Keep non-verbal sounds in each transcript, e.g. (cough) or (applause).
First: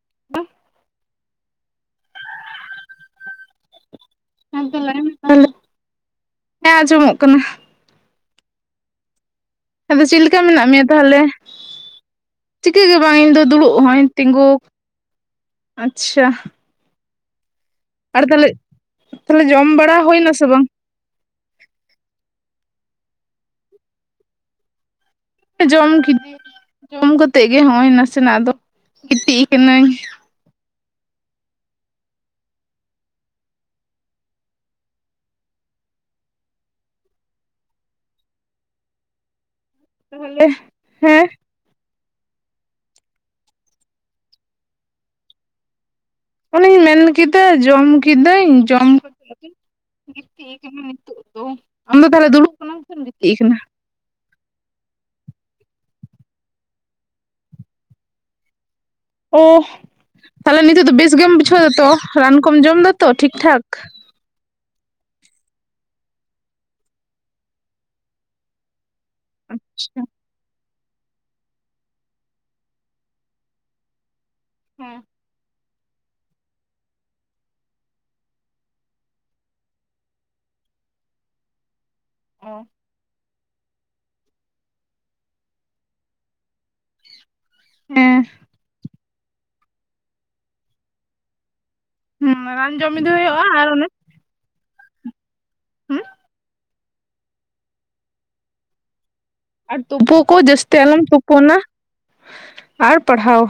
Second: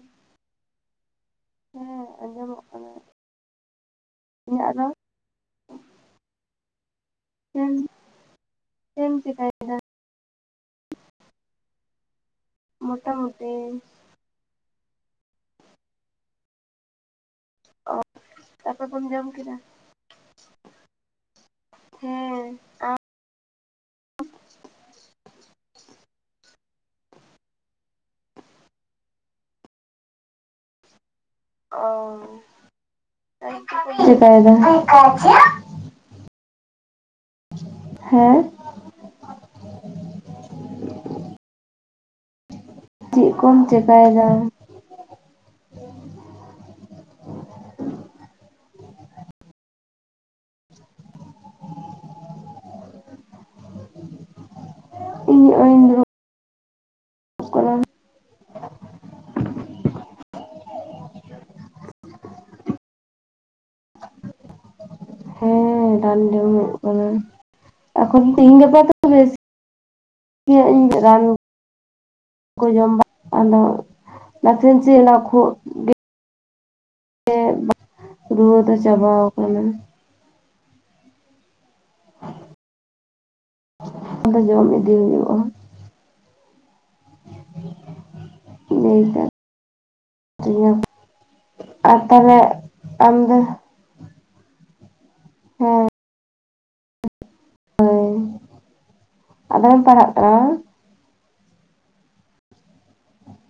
(unintelligible) ᱦᱮᱸ, ᱟᱸᱡᱚᱢᱚᱜ ᱠᱟᱱᱟ᱾ ᱦᱮᱸ, ᱤᱧᱟᱹᱜ ᱛᱚ ᱫᱚ ᱞᱟᱹᱭ ᱢᱮ ᱛᱟᱦᱚᱞᱮ᱾ ᱦᱮᱸ, ᱟᱸᱡᱚᱢᱚᱜ ᱠᱟᱱᱟ᱾ ᱦᱮᱸ, ᱪᱮᱫ ᱮᱢ ᱪᱤᱠᱟᱭ ᱮᱫᱟ? ᱟᱫᱚ ᱪᱮᱫ ᱞᱮᱠᱟ ᱢᱮᱱᱟᱜ ᱢᱮᱭᱟ ᱛᱟᱦᱚᱞᱮ, ᱪᱤᱠᱟᱹ ᱜᱮ ᱵᱟᱝ ᱤᱧ ᱫᱚ ᱢᱚᱴᱟᱢᱩᱴᱤ ᱫᱩᱲᱩᱵ ᱦᱚᱸᱚᱭ ᱛᱤᱸᱜᱩ ᱟᱪᱪᱷᱟ᱾ ᱚ ᱟᱨ ᱛᱟᱦᱚᱞᱮ, ᱛᱟᱨᱯᱚᱨ ᱠᱚᱢ ᱛᱟᱦᱚᱞᱮ ᱠᱮᱫᱟ ᱡᱚᱢ ᱵᱟᱲᱟ ᱦᱩᱭᱱᱟ ᱥᱮ ᱵᱟᱝ? ᱦᱮᱸ᱾ ᱟᱢ ᱡᱚᱢ ᱠᱤᱫᱤᱧ, ᱡᱚᱢ ᱠᱟᱛᱮ ᱜᱮ ᱱᱚᱜᱼᱚᱭ ᱱᱟᱥᱮᱱᱟᱜ ᱟᱫᱚ ᱜᱤᱛᱤᱡ ᱠᱟᱹᱱᱟᱹᱧ᱾ ᱚᱻ (unintelligible) ᱪᱤᱠᱟᱹᱭᱮᱫᱟ? ᱦᱮᱸ᱾ ᱮ ᱦᱮᱸ᱾ ᱪᱮᱫ ᱠᱚᱢ ᱪᱤᱠᱟᱭ ᱮᱫᱟ? ᱚᱱᱮᱧ ᱢᱮᱱᱠᱮᱫᱟ ᱡᱚᱢ ᱠᱤᱫᱟᱹᱧ ᱡᱚᱢ᱾ (unintelligible) ᱱᱤᱛᱚᱜ ᱫᱚ, ᱟᱢᱫᱚ ᱛᱟᱦᱚᱞᱮ ᱫᱩᱲᱩᱵ ᱠᱟᱱᱟᱢ ᱥᱮᱢ ᱜᱤᱛᱤᱡ ᱟᱠᱟᱱᱟ? (inaudible) ᱤᱧ ᱟᱭ᱾ (unintelligible) ᱠᱚᱨᱟᱣ ᱚ ᱛᱟᱦᱚᱞᱮ ᱱᱤᱛᱳᱜ ᱫᱚ ᱵᱮᱥ ᱜᱮᱢ ᱵᱩᱡᱷᱟᱹᱣ ᱫᱟᱛᱚ, ᱨᱟᱱ ᱠᱚᱢ ᱡᱚᱢ ᱫᱟᱛᱚ ᱴᱷᱤᱠ ᱴᱷᱟᱠ? ᱦᱮᱸ ᱨᱟᱱ ᱡᱚᱢ ᱦᱩᱭᱩᱜ ᱠᱟᱱᱟ, ᱮᱠᱷᱚᱱ ᱛᱮᱦᱤᱧ ᱜᱟᱯᱟ ᱛᱚ ᱵᱮᱥ ᱟᱪᱪᱷᱟ᱾ ᱦᱮᱸ ᱤᱧ ᱨᱟᱱ ᱠᱚ ᱡᱚᱢ ᱵᱟᱲᱟ ᱟᱫᱚ ᱱᱟᱥᱮ ᱪᱮᱫ ᱦᱮᱸ ᱚᱱᱟ ᱠᱷᱚᱜ ᱜᱮ ᱨᱩᱣᱟᱹ ᱫᱚ ᱪᱟᱵᱟ ᱟᱠᱟᱱᱟ᱾ ᱚ᱾ ᱟᱫᱚ ᱡᱚᱢ ᱤᱫᱤᱭ ᱦᱩᱭᱩᱜᱼᱟ᱾ ᱦᱮᱸ (inaudible) ᱱᱟᱹᱭᱟ ᱴᱟᱜ᱾ (unintelligible) ᱟᱨ ᱛᱟᱦᱚᱞᱮ ᱦᱩᱸ ᱨᱟᱱ ᱡᱚᱢ ᱤᱫᱤ ᱟᱢᱫᱚ ᱦᱩᱭᱩᱜᱼᱟ ᱟᱨ ᱚᱱᱮ ᱦᱮᱸ᱾ ᱦᱩᱸ ᱦᱳᱭ ᱟᱨ ᱟᱫᱚᱢ ᱯᱟᱲᱦᱟᱜ ᱛᱩᱯᱩ ᱠᱚ ᱠᱟᱱᱟ ᱡᱟᱹᱥᱛᱤ ᱟᱞᱚᱢ ᱛᱩᱯᱳᱱᱟ, ᱟᱨ ᱯᱟᱲᱦᱟᱣ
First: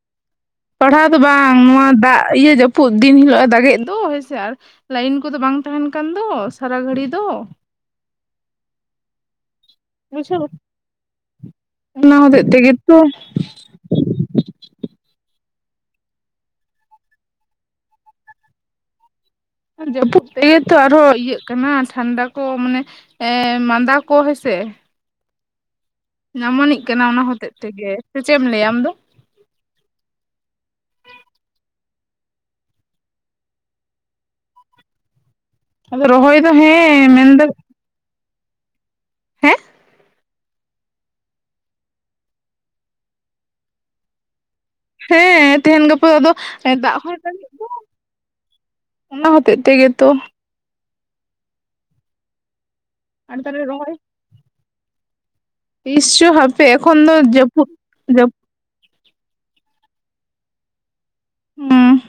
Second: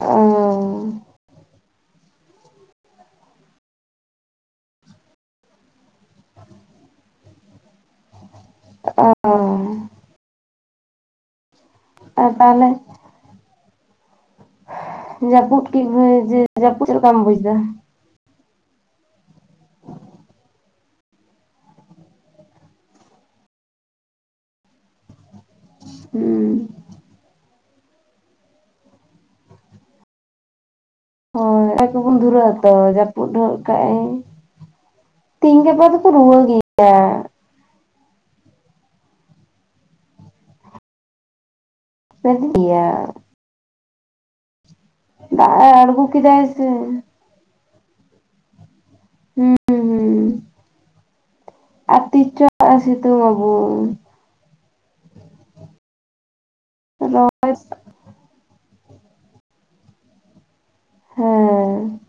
ᱚᱻ᱾ ᱯᱟᱲᱦᱟᱣ ᱫᱚ ᱵᱟᱝ ᱱᱚᱣᱟ ᱫᱟᱜ ᱤᱭᱟᱹ ᱡᱟᱹᱯᱩᱫ ᱫᱤᱱ ᱦᱤᱞᱳᱜᱼᱮ ᱫᱟᱜᱼᱮᱫ ᱫᱚ ᱦᱮᱸᱭ ᱥᱮ ᱟᱨ ᱞᱟᱭᱤᱱ ᱠᱚᱫᱚ ᱵᱟᱝ ᱛᱟᱦᱮᱱ ᱠᱟᱱ ᱫᱚ ᱥᱟᱨᱟ ᱜᱷᱟᱹᱲᱤ ᱫᱚ ᱚᱸᱜ ᱚ ᱵᱩᱡᱷᱟᱹᱣ, ᱚᱱᱟ ᱟᱨ ᱦᱚᱸᱛᱮᱛ ᱛᱟᱦᱚᱞᱮ ᱛᱮᱜᱮ ᱛᱚ᱾ ᱡᱟᱹᱯᱩᱫ (unintelligible) ᱡᱮ ᱡᱟᱹᱯᱩᱫ ᱪᱮᱫ ᱞᱮᱠᱟᱢ ᱵᱩᱡ ᱫᱟ? ᱡᱟᱹᱯᱩᱫ ᱛᱮᱜᱮ ᱛᱚ ᱟᱨᱦᱚᱸ ᱤᱭᱟᱹᱜ ᱠᱟᱱᱟ ᱴᱷᱟᱱᱰᱟ ᱠᱚ ᱢᱟᱱᱮ ᱮ ᱢᱟᱸᱫᱟ ᱠᱚ ᱦᱚᱸᱭ ᱥᱮ᱾ ᱦᱩᱸ᱾ ᱟᱢᱟᱱᱤᱜ ᱠᱟᱱᱟ ᱚᱱᱟ ᱦᱚᱛᱮᱫ ᱛᱮᱜᱮ, ᱥᱮ ᱪᱮᱫ ᱮᱢ ᱞᱟᱹᱭᱼᱟ ᱟᱢ ᱫᱚ? ᱦᱳᱭ, (unintelligible) ᱠᱚᱵᱚᱱ ᱫᱷᱩᱨᱟᱹᱜ ᱟᱛᱚ ᱡᱟᱹᱯᱩᱫ ᱦᱚᱜ ᱠᱟ ᱤᱧ᱾ ᱛᱤᱦᱤᱧ ᱜᱟᱯᱟ ᱟᱫᱚ ᱫᱳᱠᱳ ᱨᱚᱦᱚᱭ ᱨᱩᱦᱟᱜ ᱫᱚ ᱜᱮᱭᱟ᱾ ᱦᱮᱸ ᱢᱮᱱᱫᱚ ᱦᱮᱸ (unintelligible) ᱫᱟᱜ ᱦᱮᱸ ᱮ ᱛᱮᱦᱮᱱ ᱟᱬᱜᱚ ᱜᱟᱯᱟ ᱫᱚ ᱠᱮᱫᱟᱭ ᱥᱮ ᱫᱟᱜ ᱦᱚᱸ ᱫᱟᱜ ᱮᱫ ᱫᱚ ᱚᱱᱟ ᱦᱚᱛᱮ ᱦᱩᱸ ᱛᱮᱜᱮ ᱛᱚ ᱦᱩᱸ ᱟᱨ ᱛᱤᱥ ᱪᱚ ᱦᱟᱜ ᱥᱤᱛᱩᱝ ᱟᱨ ᱵᱟᱵᱩ ᱛᱟᱦᱞᱮ ᱨᱚᱦᱚᱭ ᱛᱤᱥ ᱪᱚ ᱦᱟᱯᱮ ᱮᱠᱷᱚᱱ ᱫᱚ ᱨᱚᱦᱚᱭ ᱡᱟᱹᱯᱩᱫ ᱡᱟᱹᱯᱩᱫ ᱦᱩᱸ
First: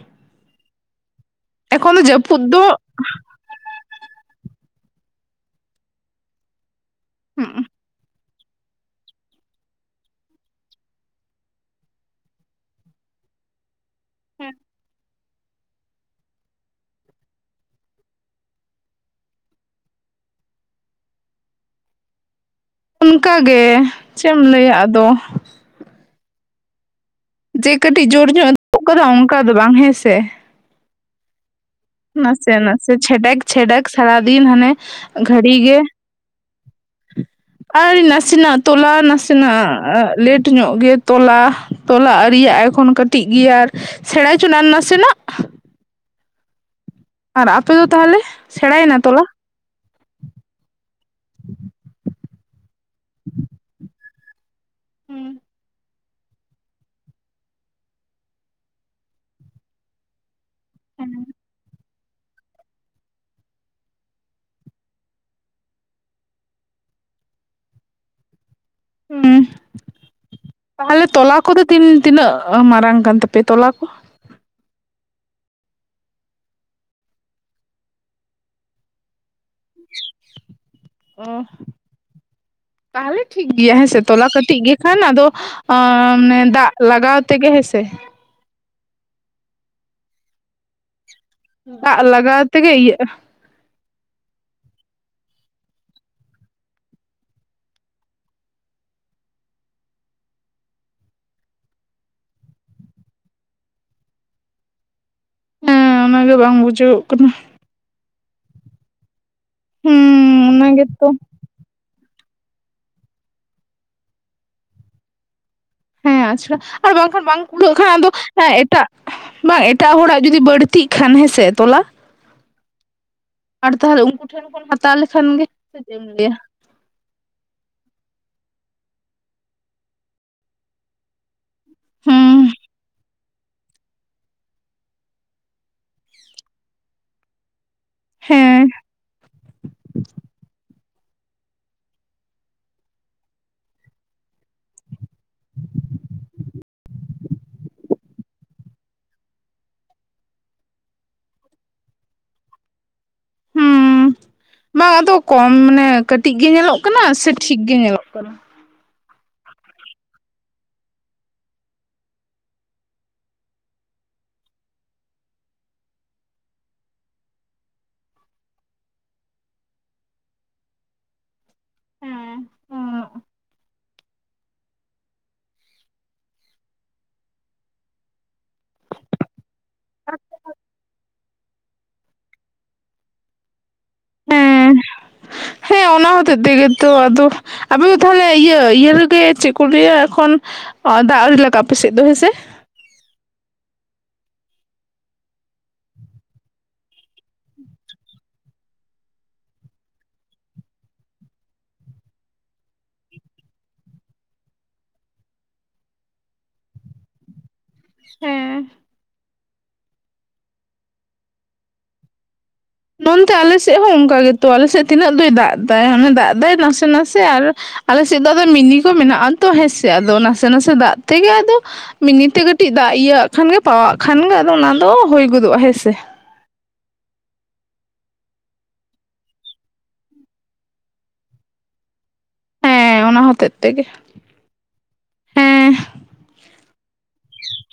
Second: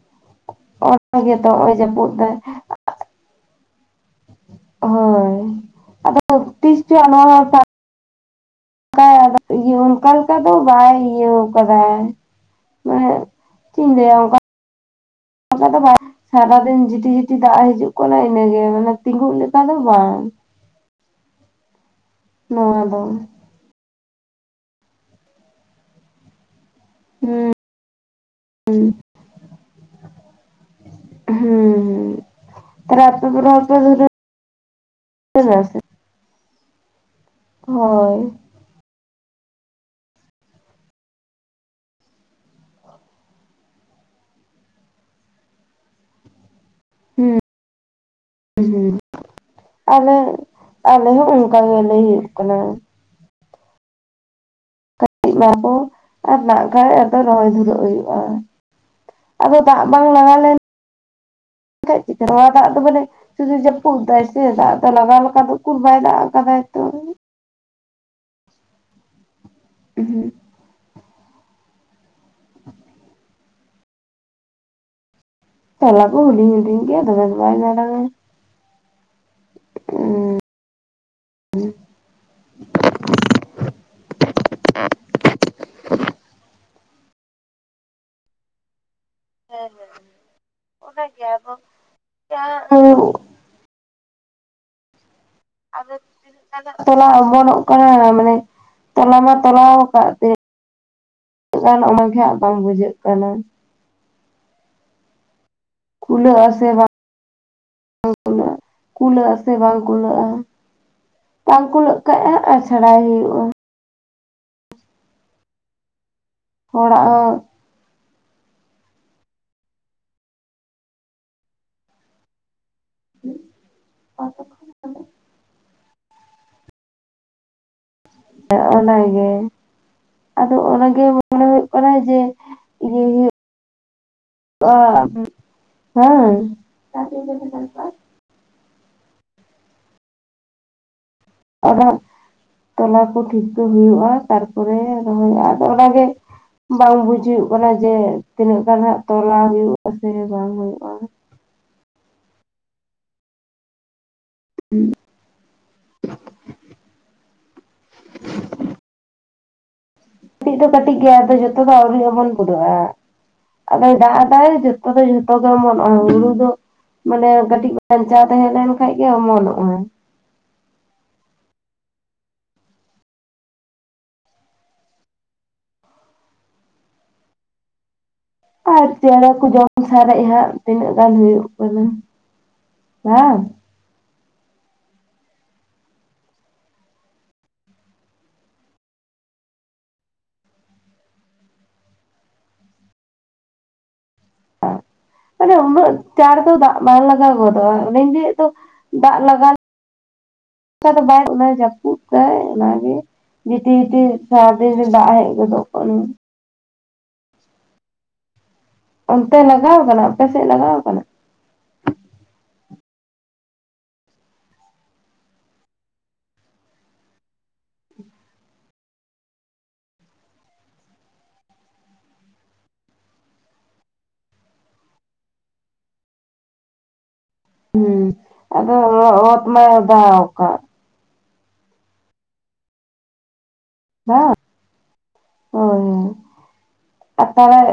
ᱚᱱᱛᱮ ᱜᱮᱛᱚ ᱱᱚ. ᱜᱚᱭ ᱮᱠᱷᱚᱱ ᱫᱚ ᱡᱟᱹᱯᱩᱫ ᱫᱟᱭ ᱫᱚ ᱦᱳᱭ ᱟᱫᱚ ᱛᱤᱥ ᱡᱟᱱᱩᱣᱟᱨᱤ ᱛᱟᱢ ᱦᱮᱸ ᱤᱭᱟ. ᱚᱱᱠᱟ ᱞᱮᱠᱟ ᱟᱫᱚ ᱵᱟᱭ ᱤᱭᱟ. ᱠᱟᱫᱟ᱾ ᱮᱦᱮᱜ ᱪᱮᱫ ᱤᱧ ᱞᱟᱹᱭ ᱟ ᱚᱱᱠᱟ ᱚᱱᱠᱟ ᱞᱮᱠᱟ ᱫᱚ ᱵᱟᱭ ᱥᱟᱨᱟᱫᱤᱱ ᱡᱷᱤᱴᱤ ᱡᱷᱤᱴᱤ ᱫᱟᱜ ᱦᱤᱡᱩᱜ ᱠᱟᱱᱟ ᱤᱱᱟᱹ ᱜᱮ ᱢᱟᱱᱮ ᱛᱤᱸᱜᱩᱜ ᱞᱮᱠᱟ ᱫᱚ ᱵᱟᱝ ᱱᱚᱣᱟ ᱫᱚ ᱚᱱᱠᱟ ᱜᱮ ᱪᱮᱫ ᱮᱢ ᱞᱟᱹᱭ ᱟ ᱟᱫᱚ ᱦᱩᱸ ᱡᱮ ᱠᱟᱹᱴᱤᱡ ᱡᱳᱨ ᱧᱚᱜ (unintelligible) ᱠᱟᱫᱟ ᱚᱱᱠᱟ ᱫᱚ ᱵᱟᱝ ᱦᱮᱸᱥᱮ ᱦᱩᱸᱦᱩ ᱱᱟᱥᱮ ᱱᱟᱥᱮ ᱪᱮᱰᱟᱠ ᱪᱷᱰᱟᱠ ᱥᱟᱨᱟ ᱫᱤᱱ ᱦᱟᱱᱮ ᱜᱷᱟᱹᱲᱤ ᱱᱟ ᱜᱮ᱾ ᱥᱮ ᱟᱨ ᱦᱳᱭ ᱱᱟᱥᱮᱱᱟᱜ ᱛᱚᱞᱟ ᱱᱟᱥᱮᱱᱟᱜ ᱞᱮᱴ ᱧᱚᱜ ᱜᱮ ᱛᱚᱞᱟ ᱛᱚᱞᱟ ᱟᱨᱤᱭᱟᱜ ᱮᱠᱷᱚᱱ ᱠᱟᱹᱴᱤᱡ ᱜᱮᱭᱟ ᱟᱨ, ᱥᱮᱬᱟᱭ ᱦᱚᱪᱚ ᱱᱟᱥᱮᱱᱟᱜ᱾ ᱦᱩᱸ ᱟᱨ ᱟᱯᱮ ᱫᱚ ᱛᱟᱦᱚᱞᱮ ᱥᱮᱬᱟᱭ ᱦᱩᱸ ᱮᱱᱟ ᱛᱚᱞᱟ? ᱟᱞᱮ ᱟᱞᱮ ᱦᱚᱸ ᱚᱱᱠᱟ ᱜᱮᱞᱮ ᱦᱩᱭᱩᱜ ᱠᱟᱱᱟ᱾ ᱢᱟᱠᱚ ᱟᱨ ᱱᱟ ᱠᱷᱟᱱᱡ ᱟᱫᱚ ᱨᱚᱦᱚᱭ ᱫᱷᱩᱨᱟᱹᱜ ᱦᱩᱭᱩᱜ-ᱟ‌᱾ ᱟᱫᱚ ᱫᱟᱜ ᱵᱟᱝ ᱞᱟᱜ ᱞᱮᱱ, ᱦᱮᱸ (unintelligible) ᱥᱩᱫᱤ ᱡᱟᱯᱩᱫ ᱫᱟᱭ ᱥᱮ ᱫᱟᱜ ᱫᱚ ᱞᱟᱜᱟᱣ ᱞᱮᱠᱟ ᱫᱚ ᱵᱟᱭ ᱫᱟᱜ ᱠᱟᱫᱟᱭ ᱛᱚ᱾ ᱦᱩ ᱛᱟᱦᱚᱞᱮ ᱛᱚᱞᱟ ᱠᱚᱫᱚ ᱛᱤᱱ ᱛᱤᱱᱟᱹᱜ ᱢᱟᱨᱟᱝ ᱠᱟᱱ ᱛᱟᱯᱮᱭᱟ ᱛᱚᱞᱟ ᱠᱚ? ᱛᱟᱞᱟ ᱠᱚ ᱦᱩᱰᱤᱧ ᱦᱩᱰᱤᱧ ᱜᱮᱭᱟ ᱛᱚᱵᱮ ᱫᱚ ᱵᱟᱭ ᱢᱟᱨᱟᱝ ᱟ᱾ ᱚ ᱚ ᱛᱟᱦᱚᱞᱮ ᱴᱷᱤᱠ ᱜᱮᱭᱟ ᱦᱮᱸ ᱥᱮ ᱛᱚᱞᱟ ᱠᱟᱹᱴᱤᱡ ᱜᱮ ᱠᱷᱟᱱ ᱟᱫᱚ ᱢᱟᱱᱮ ᱫᱟᱜ, ᱞᱟᱜᱟᱣ ᱛᱮᱜᱮ ᱦᱮᱸ ᱥᱮ, ᱦᱮᱸ ᱦᱮᱸ ᱚᱱᱟ ᱜᱮ᱾ ᱫᱟᱜ ᱞᱟᱜᱟᱣ ᱛᱮᱜᱮ ᱤᱭᱟ-ᱟ᱾ ᱟᱫᱚ ᱛᱚᱞᱟ ᱚᱢᱚᱱᱚᱜ ᱠᱟᱱᱟ ᱢᱟᱱᱮ ᱛᱚᱞᱟ ᱢᱟ ᱛᱚᱞᱟᱣ ᱟᱠᱟᱫ ᱛᱮ, ᱩᱱᱟᱹᱜ ᱜᱟᱱ ᱚᱱᱟᱜᱮ ᱦᱟᱸᱜ ᱵᱟᱝ ᱵᱩᱡᱷᱟᱹᱜ ᱠᱟᱱᱟ᱾ ᱦᱮᱸ ᱠᱩᱞᱟᱹ ᱚᱱᱟᱜᱮ ᱟᱥᱮ‌‌ ᱵᱟᱝ ᱵᱩᱡᱷᱟᱹᱜ ᱠᱟᱱᱟ ᱠᱩᱞᱟᱹ ᱟ ᱠᱩᱞᱟᱹᱜ ᱟᱥᱮ ᱵᱟᱝ ᱦᱩᱸ ᱠᱩᱞᱟᱹᱜ-ᱟ ᱚᱱᱟᱜᱮ ᱛᱚ ᱵᱟᱝ ᱠᱩᱞᱟᱹᱜ ᱠᱟᱜ-ᱟ ᱟᱪᱲᱟᱭ ᱦᱩᱭᱩᱜ-ᱟ᱾ ᱦᱮᱸ ᱟᱪᱷᱟ ᱟᱨ ᱦᱚᱲᱟᱜ ᱵᱟᱝᱠᱷᱟᱱ ᱵᱟᱝ‌, ᱦᱚᱸ ᱠᱩᱞᱟᱜ ᱠᱷᱟᱱ ᱟᱫᱚ ᱮᱴᱟᱜ ᱵᱟᱝ ᱮᱴᱟᱜ ᱦᱚᱲᱟᱜ ᱡᱩᱫᱤ ᱵᱟᱹᱲᱛᱤᱜ ᱠᱷᱟᱱ ᱦᱮᱸᱥᱮ ᱛᱚᱞᱟ‌᱾ ᱟᱨ ᱛᱟᱦᱚᱞᱮ ᱩᱱᱠᱩ ᱴᱷᱮᱱ ᱦᱟᱛᱟᱣ ᱞᱮᱠᱷᱟᱱ ᱜᱮ ᱪᱮᱫ ᱮᱢ ᱞᱟᱹᱭ ᱟ ᱚᱱᱟᱜᱮ ᱟᱫᱚ ᱚᱱᱟᱜᱮ ᱢᱚᱱᱮ ᱦᱩᱭᱩᱜ ᱠᱟᱱᱟ ᱡᱮ, ᱦᱩᱸ (unintelligible) ᱦᱮᱸ ᱾ ᱚᱱᱟ, ᱛᱚᱞᱟ ᱠᱚ ᱴᱷᱤᱠᱟᱹ ᱦᱩᱭᱩᱜᱼᱟ, ᱛᱟᱨ ᱛᱟᱯᱚᱨᱮ ᱨᱚᱦᱚᱭᱜ-ᱟ, ᱟᱫᱚ ᱚᱱᱟᱜᱮ ᱵᱟᱝ ᱵᱩᱡ ᱦᱩᱭᱩᱜ ᱠᱟᱱᱟ ᱡᱮ, ᱛᱤᱱᱟᱹᱜ ᱜᱟᱱ ᱦᱟᱜ ᱛᱚᱞᱟ ᱦᱩᱭᱩᱜᱼᱟ, ᱥᱮ ᱵᱟᱝ ᱦᱩᱭᱩᱜᱼᱟ ᱾ ᱦᱩᱸ ᱵᱟᱝ ᱟᱫᱚ ᱠᱚᱢ ᱢᱟᱱᱮ, ᱠᱟᱹᱴᱤᱡ ᱜᱮ ᱧᱮᱞᱚᱜ ᱠᱟᱱᱟ ᱥᱮ, ᱴᱷᱤᱠ ᱜᱮ ᱧᱮᱞᱚᱜ ᱠᱟᱱᱟ? ᱠᱟᱹᱴᱤᱡ ᱫᱚ ᱠᱟᱹᱴᱤᱡ ᱜᱮᱭᱟ, ᱟᱫᱚ ᱡᱚᱛᱚ ᱫᱚ, ᱟᱹᱣᱨᱤ ᱚᱢᱚᱱ ᱯᱩᱨᱟᱹᱣᱼᱟ ᱾ ᱟᱫᱚᱭ ᱫᱟᱜ ᱫᱟᱭ, ᱡᱚᱛᱚ ᱫᱚ ᱡᱷᱚᱛᱚ ᱜᱮ ᱚᱢᱚᱱᱚᱜᱼᱟ, ᱦᱩᱲᱩ ᱫᱚ ᱾ ᱢᱟᱱᱮ ᱠᱟᱹᱴᱤᱡ ᱵᱟᱧᱪᱟᱣ, ᱛᱟᱦᱮᱸ ᱞᱮᱱ ᱠᱷᱟᱱᱡᱜᱮ ᱚᱢᱚᱱᱚᱜᱼᱟ ᱾ ᱦᱮᱸ ᱟᱨ ᱪᱮᱬᱮ ᱠᱚ ᱡᱚᱢ ᱥᱟᱨᱮᱡ ᱦᱟᱸᱜ, ᱛᱤᱱᱟᱹᱜ ᱜᱟᱱ ᱦᱩᱭᱩᱜ ᱠᱟᱱᱟ ᱵᱟᱝ? ᱦᱮᱸ, ᱦᱮᱸ, ᱚᱱᱟ ᱦᱚᱛᱮᱫ ᱛᱮᱜᱮ ᱛᱚ ᱟᱫᱚ ᱟᱯᱮᱫᱚ ᱛᱟᱦᱞᱮ, ᱤᱭᱟᱹ, ᱤᱭᱟᱹ ᱨᱮᱜᱮ ᱪᱮᱫ ᱠᱚ ᱞᱟᱹᱭᱟ, ᱮᱠᱷᱚᱱ ᱚ ᱫᱟᱜ ᱟᱣᱨᱤ ᱞᱟᱜᱟᱜᱼᱟ, ᱯᱮᱥᱮᱫ ᱫᱚ ᱦᱮᱸᱥᱮ? ᱢᱟᱱᱮ ᱩᱱᱟᱹᱜ ᱪᱟᱬ ᱫᱚ, ᱫᱟᱜ ᱵᱟᱝ ᱞᱟᱜᱟᱣ ᱜᱚᱫᱚᱜᱼᱟ, ᱚᱱᱮᱧ ᱞᱟᱹᱭᱮᱫ ᱫᱚ ᱫᱟᱜ ᱞᱟᱜᱟᱣ ᱞᱮᱠᱟ ᱫᱚ, ᱵᱟᱭ ᱡᱟᱹᱯᱩᱫ ᱫᱟᱭ ᱚᱱᱟᱜᱮ ᱾ ᱡᱤᱴᱤᱞ, ᱡᱤᱴᱤᱞ ᱥᱟᱨᱟᱫᱤᱱ ᱜᱮ, ᱫᱟᱜ ᱦᱮᱡ ᱜᱚᱫᱚᱜ ᱠᱟᱱᱟ ᱾ ᱦᱮᱸ, ᱚᱱᱛᱮ ᱞᱟᱜᱟᱣ ᱠᱟᱱᱟ, ᱟᱯᱮᱥᱮᱫ ᱞᱟᱜᱟᱣ ᱠᱟᱱᱟ? ᱱᱚᱱᱛᱮ ᱟᱞᱮᱥᱮᱫ ᱦᱚᱸ ᱚᱱᱠᱟ ᱜᱮᱛᱚ, ᱟᱞᱮᱥᱮᱫ ᱛᱤᱱᱟᱹᱜ ᱫᱚᱭ ᱫᱟᱜ ᱫᱟᱭ, ᱟᱱᱮ ᱫᱟᱜ ᱫᱟᱭ, ᱱᱟᱥᱮ ᱱᱟᱥᱮ ᱟᱨ ᱟᱞᱮ ᱥᱮᱫ ᱫᱚ ᱟᱫᱚ, ᱢᱤᱱᱤ ᱠᱚ ᱢᱮᱱᱟᱜᱼᱟ ᱛᱚ, ᱦᱮᱸᱥᱮ ᱟᱫᱚ ᱱᱟᱥᱮ ᱱᱟᱥᱮ ᱫᱟᱜ ᱛᱮᱜᱮ ᱟᱫᱚ ᱢᱤᱱᱤ ᱛᱮ ᱠᱟᱹᱴᱤᱡ ᱫᱟᱜ ᱤᱭᱟᱹ ᱠᱷᱟᱱᱜᱮ ᱯᱟᱣᱼᱟᱜ ᱠᱷᱟᱱ ᱜᱮ, ᱟᱫᱚ ᱚᱱᱟ ᱫᱚ ᱦᱩᱭ ᱜᱚᱫᱚᱜᱼᱟ ᱦᱮᱸᱥᱮ ᱾ ᱦᱩᱸ, ᱟᱫᱚ ᱚᱛ ᱢᱟᱭ ᱚᱫᱟᱣ ᱟᱠᱟᱫ ᱾ ᱦᱮᱸ ᱚᱱᱟ ᱦᱚᱛᱮᱫ ᱛᱮᱜᱮ᱾ ᱦᱮ, ᱦᱳᱭ, ᱦᱮᱸ ᱦᱳᱭ, ᱟᱨ ᱛᱟᱦᱞᱮ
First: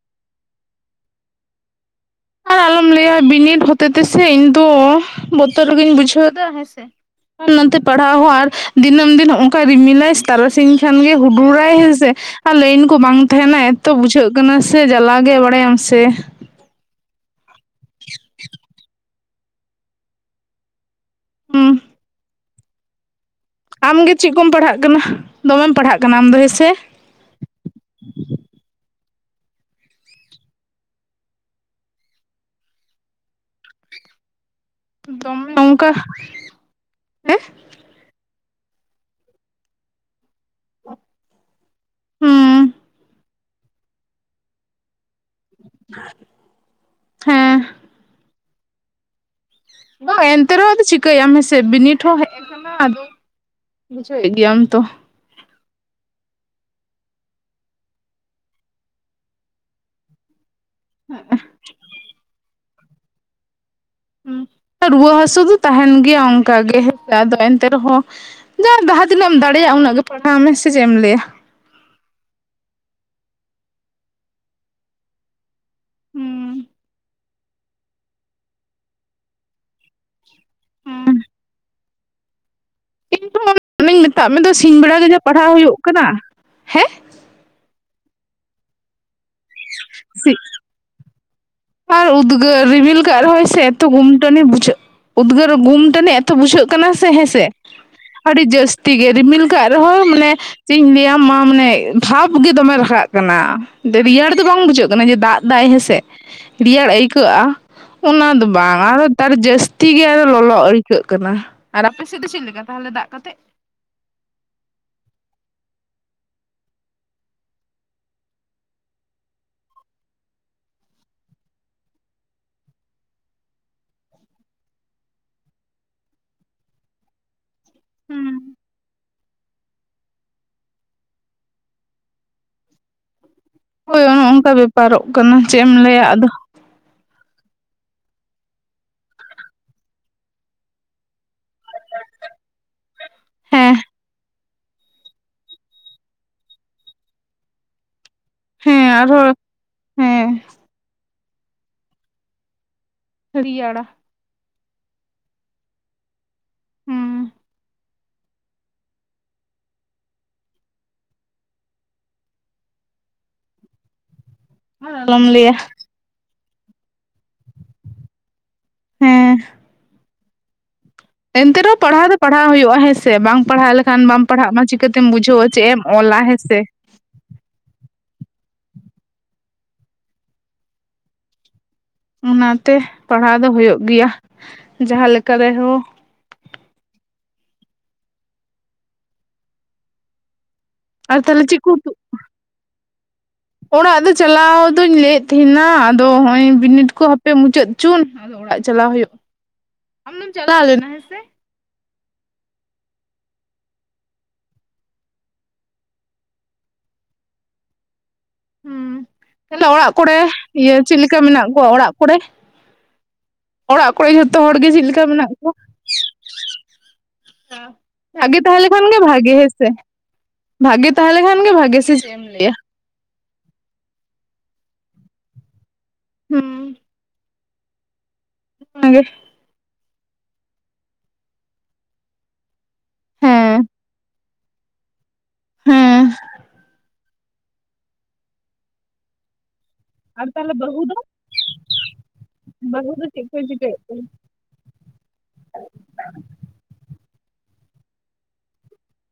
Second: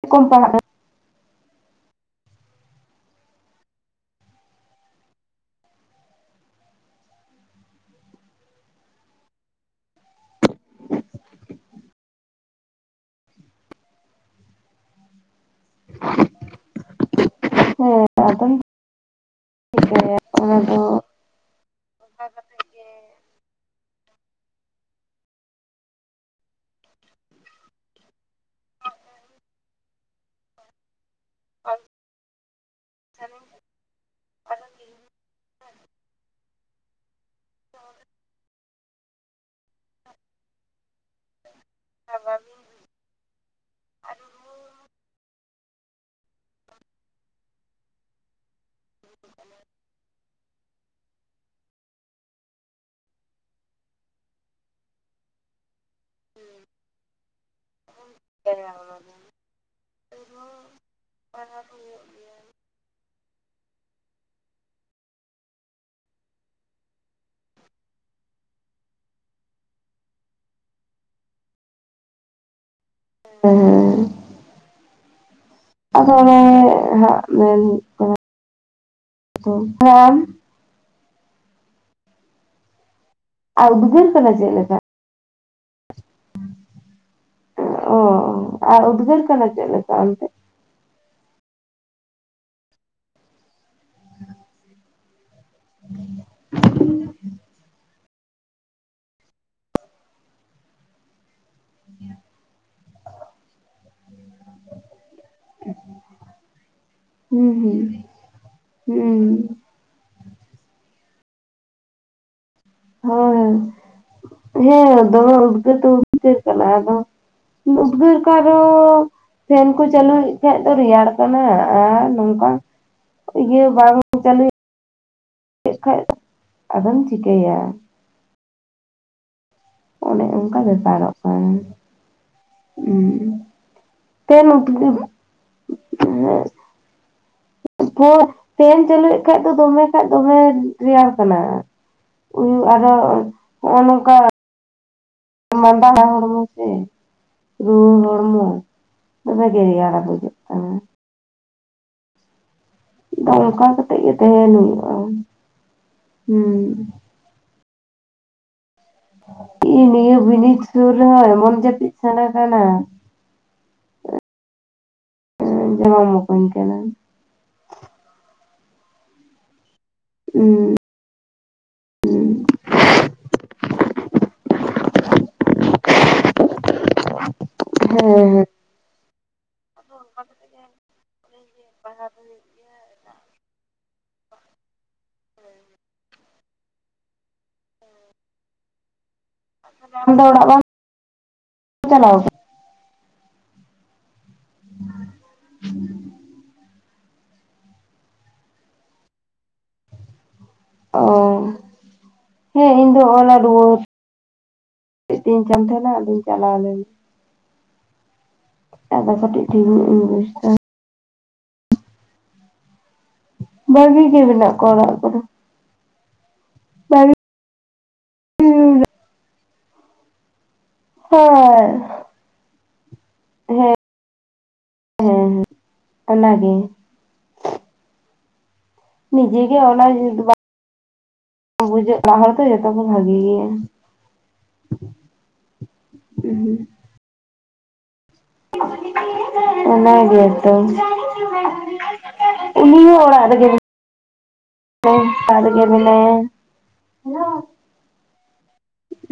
ᱪᱮᱫ ᱠᱚᱢ ᱯᱟᱲᱟᱜ ᱠᱟᱱᱟ? ᱟᱨ ᱟᱞᱚᱢ ᱞᱟᱹᱭᱟ, ᱵᱤᱱᱤᱰ ᱦᱚᱛᱮ ᱛᱮᱥᱮ ᱤᱧ ᱫᱚ, ᱵᱚᱛᱚᱨ ᱜᱮᱤᱧ ᱵᱩᱡᱷᱟᱹᱣ ᱫᱟ ᱦᱮᱸ ᱥᱮ᱾ ᱚᱱᱟᱛᱮ ᱯᱟᱲᱦᱟᱣ ᱦᱚᱸ, ᱟᱨ ᱫᱤᱱᱟᱹᱢ ᱫᱤᱱ ᱦᱚᱸ-ᱚᱝᱠᱟᱭ, ᱨᱤᱢᱤᱞᱟᱭ ᱛᱟᱨᱟᱥᱤᱧ ᱠᱷᱟᱱ ᱜᱮ ᱦᱩᱰᱩᱨᱟᱭ ᱦᱮᱸᱥᱮ᱾ ᱟᱨ ᱞᱟᱭᱤᱱ ᱠᱚ ᱵᱟᱝ ᱛᱟᱦᱮᱸᱱᱟ, ᱮᱛᱚ ᱵᱩᱡᱷᱟᱹᱜ ᱠᱟᱱᱟ, ᱥᱮ ᱡᱟᱞᱟ ᱜᱮ ᱵᱟᱲᱟᱭᱟᱢ ᱥᱮ᱾ ᱦᱮᱸ ᱟᱫᱚᱢ, ᱪᱤᱠᱟᱹᱭᱟ ᱚᱱᱟ ᱫᱚ᱾ ᱦᱩᱸ, ᱟᱢ ᱜᱮ ᱪᱮᱫ ᱠᱚᱢ ᱯᱟᱲᱦᱟᱜ ᱠᱟᱱᱟ, ᱫᱚᱢᱮᱢ ᱯᱟᱲᱦᱟᱜ ᱠᱟᱱᱟ ᱟᱢ ᱫᱚ, ᱦᱮᱸᱥᱮ? (unintelligible) (inaudible) ᱫᱚᱢᱮ ᱚᱝᱠᱟ ᱦᱮᱸ ᱦᱩᱸ, (inaudible) (inaudible) ᱦᱮᱸ, (inaudible) (inaudible) ᱵᱟᱝ ᱮᱱᱛᱮ ᱨᱮᱦᱚᱸ ᱟᱫᱚ, ᱪᱤᱠᱟᱹᱭᱟᱢ ᱦᱮᱸᱥᱮ, ᱵᱤᱱᱤᱰ ᱦᱚᱸ ᱦᱮᱡ ᱠᱟᱱᱟ ᱟᱫᱚ ᱵᱩᱡᱷᱟᱹᱣ ᱮᱜ ᱜᱮᱭᱟᱢ ᱛᱚ᱾ ᱵᱩᱡᱷᱟᱣ ᱧᱟᱢᱟ ᱫᱟᱹᱧ᱾ ᱟᱨ (unintelligible) ᱦᱩ, ᱨᱩᱣᱟᱹ ᱦᱟᱹᱥᱩ ᱫᱚ, ᱛᱟᱦᱮᱱ ᱜᱮᱭᱟ, ᱚᱱᱠᱟ ᱜᱮ ᱟᱫᱚ ᱮᱱᱛᱮ ᱨᱮᱦᱚᱸ ᱡᱟᱦᱟᱸ ᱡᱟᱦᱟᱸ ᱛᱤᱱᱟᱹᱜ ᱮᱢ ᱫᱟᱲᱮᱭᱟᱜ-ᱟ, ᱩᱱᱟᱹᱜ ᱜᱮ ᱯᱟᱲᱦᱟᱣ ᱢᱮ ᱥᱮ ᱪᱮᱫ ᱮᱢ ᱞᱟᱹᱭᱟ? ᱦᱮᱸ, ᱦᱮᱸ᱾ ᱟᱫᱚ ᱚᱱᱮ ᱦᱟᱸᱜ, ᱢᱮᱱ ᱦᱩᱭᱩᱜ ᱠᱟᱱᱟ, ᱦᱮᱸ, ᱦᱮ ᱟᱢ? ᱤᱧ ᱢᱟ ᱟᱨ ᱚᱱᱮᱧ ᱩᱫᱽᱜᱟᱹᱨ ᱢᱮᱛᱟᱜ ᱠᱟᱱᱟ ᱢᱮ ᱫᱚ, ᱪᱮᱫ ᱞᱮᱠᱟ ᱥᱤᱧ ᱵᱮᱲᱟ ᱜᱮ ᱡᱟ ᱯᱟᱲᱦᱟᱣ ᱦᱳᱭᱳᱜ ᱠᱟᱱᱟ᱾ ᱦᱮᱸ? ᱚ, ᱟᱨ ᱩᱫᱽᱜᱟᱹᱨ ᱠᱟᱱᱟ ᱪᱮᱫ ᱞᱮᱠᱟ ᱚᱱᱛᱮ? ᱟᱨ ᱩᱫᱽᱜᱟᱹᱨ ᱨᱤᱢᱤᱞ ᱠᱟᱜ ᱨᱮᱦᱚᱸᱭ ᱥᱮ ᱮᱛᱚ ᱜᱩᱢᱴᱟᱹᱱᱤ ᱵᱩᱡᱷᱟᱹᱜ, ᱩᱫᱽᱜᱟᱹᱨ ᱜᱩᱢᱴᱟᱹᱱᱤ ᱮᱛᱚ ᱵᱩᱡᱷᱟᱹᱜ ᱠᱟᱱᱟ ᱥᱮ ᱦᱮᱸᱥᱮ, ᱟᱹᱰᱤ ᱡᱟᱹᱥᱛᱤ ᱜᱮ ᱨᱤᱢᱤᱞ ᱠᱟᱜ ᱨᱮᱦᱚᱸ ᱢᱟᱱᱮ ᱪᱮᱫ ᱤᱧ ᱞᱟᱹᱭᱟ ᱢᱟ ᱢᱟᱱᱮ ᱵᱷᱟᱵᱽ ᱜᱮ ᱫᱚᱢᱮ ᱨᱟᱠᱟᱵ ᱠᱟᱱᱟ, ᱨᱮᱭᱟᱲ ᱫᱚ ᱵᱟᱝ ᱵᱩᱡᱷᱟᱹᱜ ᱠᱟᱱᱟ ᱡᱮ ᱫᱟᱜ ᱫᱟᱭ ᱦᱮᱸᱥᱮ ᱨᱮᱭᱟᱲ ᱦᱩᱸ ᱟᱹᱭᱠᱟᱹᱜᱼᱟ᱾ ᱦᱩᱸ ᱚᱱᱟ ᱫᱚ ᱵᱟᱝ ᱟᱨᱦᱚ ᱦᱩᱸ ᱛᱟᱨ ᱡᱟᱹᱥᱛᱤ ᱜᱮ ᱟᱫᱚ ᱞᱚᱞᱚ ᱟᱹᱭᱠᱟᱹᱜ ᱠᱟᱱᱟ᱾ ᱟᱨ ᱟᱯᱮ ᱥᱮᱫ ᱫᱚ ᱪᱮᱫ ᱞᱮᱠᱟ? ᱛᱟᱦᱚᱞᱮ ᱫᱟᱜ ᱠᱟᱛᱮᱜ ᱦᱳᱭ ᱦᱮᱸ, ᱫᱚᱢᱮ ᱩᱫᱽᱜᱟᱹᱨ ᱫᱚ ᱩᱫᱽᱜᱟᱹᱨ ᱠᱟᱱᱟ ᱟᱫᱚ, ᱩᱫᱽᱜᱟᱹᱨ ᱠᱟ ᱫᱚ, ᱯᱷᱮᱱ ᱠᱚ ᱪᱟᱹᱞᱩᱭᱮᱫ ᱠᱷᱟᱡ ᱫᱚ ᱨᱮᱭᱟᱲ ᱠᱟᱱᱟ ᱟᱨ ᱱᱚᱝᱠᱟ, ᱤᱭᱟᱹ ᱵᱟᱝ (unintelligible) ᱟᱫᱚᱢ ᱪᱤᱠᱟᱹᱭᱟ, ᱦᱩᱸ, ᱚᱱᱮ ᱚᱱᱠᱟ ᱵᱮᱯᱟᱨᱚᱜ ᱠᱟᱱᱟ᱾ ᱦᱩᱸ, ᱦᱳᱭ ᱚᱱᱮ ᱚᱱᱠᱟ ᱵᱮᱯᱟᱨᱚᱜ ᱠᱟᱱᱟ ᱪᱮᱫ ᱮᱢ ᱞᱟᱹᱭᱟ ᱟᱫᱚ (unintelligible) ᱯᱷᱮᱱ ᱪᱟᱹᱞᱩᱭᱮᱫ ᱠᱷᱟᱡ ᱫᱚ ᱫᱚᱢᱮ ᱠᱷᱟᱡ ᱫᱚᱢᱮ ᱨᱮᱭᱟᱲ ᱠᱟᱱᱟ᱾ ᱦᱩᱸ ᱟᱨᱦᱚ ᱦᱮᱸ ᱦᱚᱸᱜ-ᱚ ᱱᱚᱝᱠᱟ, ᱢᱟᱸᱫᱟᱱᱟᱜ ᱦᱚᱲᱢᱚ ᱥᱮ ᱨᱩᱭᱟᱹ ᱦᱚᱲᱢᱚ᱾ ᱦᱮᱸ ᱟᱨᱦᱚᱸ ᱫᱚᱢᱮ ᱜᱮ ᱨᱮᱭᱟᱲ ᱦᱮᱸ ᱵᱩᱡᱷᱟᱜ ᱠᱟᱱᱟ᱾ ᱟᱫᱚ ᱚᱱᱠᱟ ᱦᱟᱹᱨᱭᱟᱹᱲᱟ ᱠᱟᱛᱮᱜ ᱜᱮ ᱛᱟᱦᱮᱱ ᱦᱩᱭᱩᱜ-ᱟ᱾ ᱦᱩᱸ, ᱦᱮᱸ ᱱᱤᱭᱟᱹ ᱵᱤᱱᱤᱰ ᱥᱩᱨ ᱨᱮᱦᱚᱸ ᱮᱢᱚᱱ ᱡᱟᱹᱯᱤᱫ ᱥᱟᱱᱟ ᱠᱟᱱᱟ᱾ ᱟᱨ ᱟᱞᱚᱢ ᱞᱟᱹᱭᱟ᱾ ᱡᱚᱢ ᱢᱚᱠᱚᱧ ᱠᱟᱱᱟ᱾ ᱦᱮᱸ, ᱦᱩᱸ, ᱮᱱᱛᱮ ᱨᱮᱦᱚᱸ ᱯᱟᱲᱦᱟᱣ ᱫᱚ ᱯᱟᱲᱦᱟᱣ ᱦᱩᱭᱩᱜᱼᱟ ᱦᱮᱸ ᱥᱮ? ᱵᱟᱝ ᱯᱟᱲᱦᱟᱣ ᱞᱮᱠᱷᱟᱱ ᱵᱟᱢ ᱯᱟᱲᱦᱟᱜ ᱢᱟ ᱪᱤᱠᱟᱹᱛᱮᱢ ᱵᱩᱡᱷᱟᱹᱣᱟ ᱪᱮᱫ ᱮᱢ ᱚᱞᱟ ᱦᱮᱸ ᱥᱮ? ᱦᱮᱸ ᱦᱮᱸ, ᱟᱫᱚ ᱚᱱᱠᱟ ᱠᱟᱛᱮ ᱜᱮ, (inaudible) ᱚᱱᱟᱛᱮ ᱯᱟᱲᱦᱟᱣ ᱫᱚ ᱦᱩᱭᱩᱜ ᱜᱮᱭᱟ᱾ ᱡᱟᱦᱟᱸ ᱞᱮᱠᱟ ᱨᱮᱦᱚᱸ, ᱟᱢ ᱫᱚ ᱚᱲᱟᱜ ᱵᱟᱢ ᱟᱨ ᱛᱟᱦᱚᱞᱮ ᱪᱤᱠ ᱠᱚ ᱩᱛᱩ? ᱪᱟᱞᱟᱣ ᱠᱟᱱᱟ ᱚᱲᱟᱜ ᱫᱚ ᱪᱟᱞᱟᱣ ᱫᱩᱧ ᱞᱟᱹᱭᱮᱫ ᱛᱟᱦᱮᱱᱟ ᱟᱫᱚ ᱦᱚᱸᱜ -ᱚᱭ ᱵᱤᱱᱤᱰ ᱠᱚ ᱦᱟ ᱯᱮ ᱢᱩᱪᱟᱹᱫ ᱪᱩᱱ ᱟᱫᱚ ᱚᱲᱟᱜ ᱪᱟᱞᱟᱣ ᱦᱩᱭᱩᱜᱼᱟ᱾ ᱟᱢ ᱫᱚᱢ ᱪᱟᱞᱟᱣ ᱞᱮᱱᱟ? ᱦᱮᱸᱥᱮ ᱚ, ᱦᱮᱸ ᱤᱧ ᱫᱚ ᱚᱞᱟ ᱨᱩᱣᱟᱹᱲ, ᱤᱫᱤᱧ ᱠᱟᱱ ᱛᱟᱦᱮᱱᱟ ᱟᱫᱚᱧ ᱪᱟᱞᱟᱣ ᱞᱮᱱᱟ᱾ ᱦᱩ, ᱟᱫᱚ ᱠᱟᱹᱴᱤᱡ ᱴᱷᱤᱠ ᱛᱟᱦᱞᱮ ᱧᱚᱜ ᱚᱲᱟᱜ ᱤᱧ ᱠᱚᱨᱮ, ᱵᱩᱡᱽ ᱮᱫᱟ ᱤᱭᱟᱹ ᱪᱮᱫ ᱞᱮᱠᱟ ᱢᱮᱱᱟᱜ ᱠᱚᱣᱟ ᱚᱲᱟᱜ ᱠᱚᱨᱮ? ᱚᱲᱟᱜ ᱵᱷᱟᱹᱜᱤ ᱠᱚᱨᱮ ᱜᱮ ᱡᱷᱚᱛᱚ ᱢᱮᱱᱟᱜ ᱦᱚᱲᱜᱮ ᱠᱚᱣᱟ ᱪᱮᱫ ᱚᱲᱟᱜ ᱞᱮᱠᱟ ᱠᱚᱨᱮ ᱢᱮᱱᱟᱜ ᱠᱚᱣᱟ? ᱵᱷᱟᱹᱜᱤ ᱵᱷᱟᱜᱮ ᱛᱟᱦᱮᱸᱞᱮᱠᱷᱟᱱ ᱜᱮ ᱵᱷᱟᱜᱮ ᱦᱮᱸᱥᱮ? ᱵᱷᱟᱜᱮ ᱛᱟᱦᱮᱸᱞᱮᱠᱷᱟᱱ ᱜᱮ ᱦᱳᱭ ᱵᱷᱟᱜᱮ ᱥᱮ ᱪᱮᱫ ᱮᱢ ᱞᱟᱹᱭᱟ? ᱦᱮᱸ (inaudible) ᱦᱮᱸ (inaudible) ᱦᱩᱸ ᱚᱱᱟᱜᱮ᱾ ᱚᱱᱟᱜᱮ, ᱱᱤᱡᱮ ᱜᱮ ᱚᱱᱟ (unintelligible) ᱵᱩᱡᱷᱟᱹᱜ (inaudible) ᱚᱲᱟᱜ ᱦᱚᱲ ᱠᱚ ᱡᱚᱛᱚᱠᱚ ᱵᱷᱟᱜᱤ ᱜᱮᱭᱟ᱾ ᱦᱮᱸ ᱦᱮᱸ ᱦᱩ, (unintelligible) ᱚᱱᱟᱜᱮ ᱟᱨ ᱛᱚ, ᱛᱟᱦᱚᱞᱮ ᱵᱟᱹᱦᱩ ᱫᱚ (unintelligible) ᱵᱟᱹᱦᱩ ᱫᱚ ᱪᱮᱫ ᱠᱚᱭ ᱪᱤᱠᱟᱹᱭᱮᱫ ᱛᱮ? (inaudible) ᱥᱟᱲᱜᱮ ᱢᱱᱟᱭᱟ (inaudible)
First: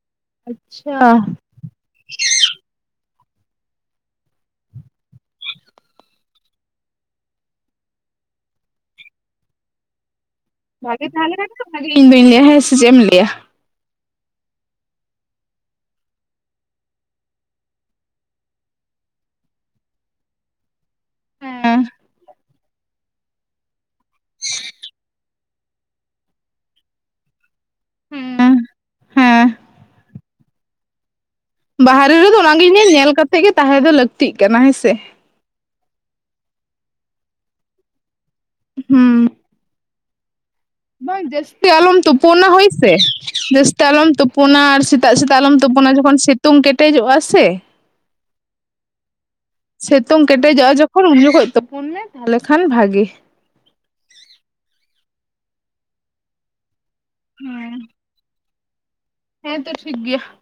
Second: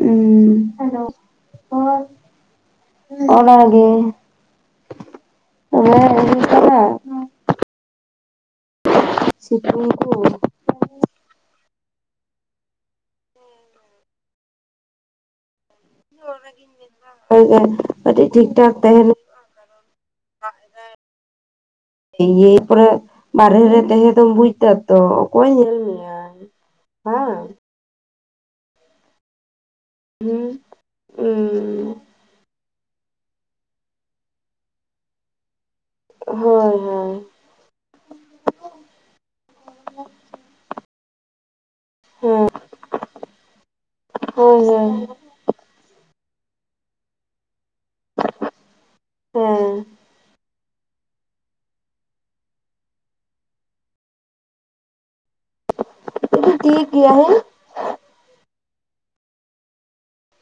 ᱦᱸ ᱟᱪᱪᱷᱟ (unintelligible) ᱚᱱ ᱜᱮ (unintelligible) ᱦᱸ (unintelligible) (unintelligible) ᱥᱤᱛᱩᱝ ᱠᱩ ᱵᱷᱟᱜᱮ ᱛᱟᱸᱦᱮ ᱞᱮᱱᱠᱷᱟᱱ ᱵᱷᱟᱜᱮ ᱤᱧ ᱫᱩᱧ ᱞᱟᱹᱭᱟ ᱦᱮᱸ ᱥᱮ ᱪᱮᱫ ᱮᱢ ᱞᱟᱹᱭᱟ᱾ (inaudible) ᱤᱧ ᱚᱱᱟᱜᱤᱧ ᱢᱮᱱᱫᱟ ᱠᱟᱴᱤᱡ ᱴᱷᱤᱠ ᱴᱷᱟᱠ ᱛᱟᱦᱮᱱ (inaudible) ᱦᱮᱸ (inaudible) ᱤᱭᱟ ᱠᱚᱨᱮ ᱵᱟᱨᱦᱮ ᱨᱮ ᱛᱟᱦᱮᱸ ᱫᱚᱢ ᱵᱩᱡᱽ ᱫᱟ ᱛᱚ ᱚᱠᱚᱭ ᱧᱮᱞ ᱢᱮᱭᱟ, ᱵᱟᱝᱼᱼ ᱦᱩᱸ (inaudible) ᱦᱮᱸ ᱦᱮᱸ (inaudible) ᱦ ᱵᱟᱦᱨᱮ ᱨᱮᱫᱚ ᱚᱱᱟᱜᱮᱧ ᱞᱟᱹᱭᱟ ᱧᱮᱞ ᱠᱟᱛᱮᱜ ᱜᱮ ᱛᱟᱦᱮᱸ ᱫᱚ ᱞᱟᱹᱠᱛᱤᱜ ᱠᱟᱱᱟ ᱦᱮᱸᱥᱮ ᱾ ᱦᱚᱭ ᱦᱚᱭ ᱾ ᱦᱩᱸ ᱡᱟᱹᱥᱛᱤ ᱟᱞᱚᱢ ᱛᱩᱯᱩᱱᱟ ᱦᱮᱸ ᱦᱚᱭ ᱥᱮ, ᱡᱟᱹᱥᱛᱤ ᱟᱞᱚᱢ ᱛᱩᱯᱩᱱᱟ ᱦᱳᱭ ᱟᱨ ᱦᱳᱭ ᱥᱮᱛᱟᱜ ᱥᱮᱛᱟᱜ ᱟᱞᱚᱢ ᱛᱩᱯᱩᱱᱟ ᱡᱚᱠᱷᱚᱱ ᱥᱤᱛᱩᱝ ᱠᱮᱴᱮᱡᱚᱜᱼᱟ ᱥᱮ ᱦᱮᱸ ᱥᱤᱛᱩᱝ ᱠᱮᱴᱮᱡᱚᱜᱼᱟ ᱡᱚᱠᱷᱚᱱ ᱩᱱ ᱡᱚᱠᱷᱚᱡ ᱛᱩᱯᱩᱱ ᱢᱮ ᱛᱟᱦᱚᱞᱮ ᱠᱷᱟᱱ ᱵᱷᱟᱜᱤ ᱾ (unintelligible) ᱴᱷᱤᱠ ᱜᱮᱭᱟ ᱦᱮᱸ ᱾ ᱦᱮᱸ ᱛᱚ ᱴᱷᱤᱠ ᱜᱮᱭᱟ ᱾